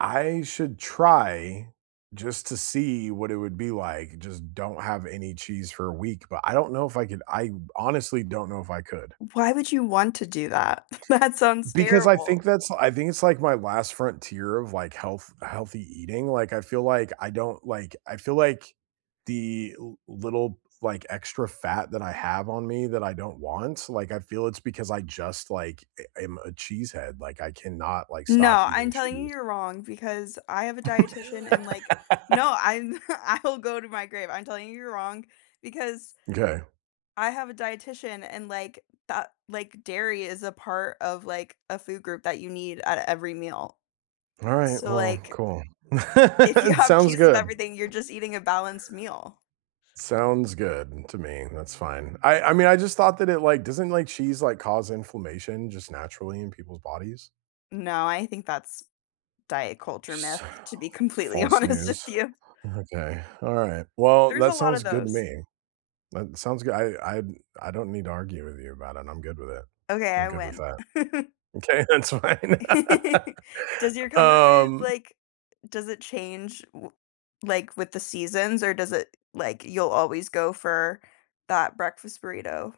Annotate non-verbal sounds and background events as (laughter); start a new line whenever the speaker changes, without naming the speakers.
I should try just to see what it would be like, just don't have any cheese for a week, but I don't know if I could I honestly don't know if I could.
Why would you want to do that? (chuckles) That sounds
Because I think
terrible.
that's I think it's like my last frontier of like health healthy eating, like, I feel like I don't like, I feel like the li little like extra fat that I have on me that I don't want, like, I feel it's because I just like, eh, I'm a cheesehead, like I cannot like stop
No, I'm
eating
telling you
cheese.
you're wrong because I have a dietitian and like, no,
(laughs)
I'm (chuckles) I'll go to my grave. I'm telling you you're wrong because,
M'kay.
I have a dietitian and like that like dairy is a part of like a food group that you need at every meal.
All right,
So
well,
like
cool.
If you
(laughs)
have
Sounds
cheese with
good.
everything, you're just eating a balanced meal.
Sounds good to me, that's fine. I I mean, I just thought that it like doesn't like cheese like cause inflammation just naturally in people's bodies?
No, I think that's
(sighs)
diet-culture myth,
So
to be completely
false
honest with
news.
you.
Okay, all right, well,
There's a
that
lot of
sounds good to
those.
me. That sounds goo I I I don't need to argue with you about it, I'm good with it.
Okay,
I'm
I
good with
win.
that.
(laughs)
Okay, that's fine.
(laughs)
(laughs)
Does your comfort food,
Um
like, does it change w w like with the seasons, or does it like you'll always go for that breakfast burrito?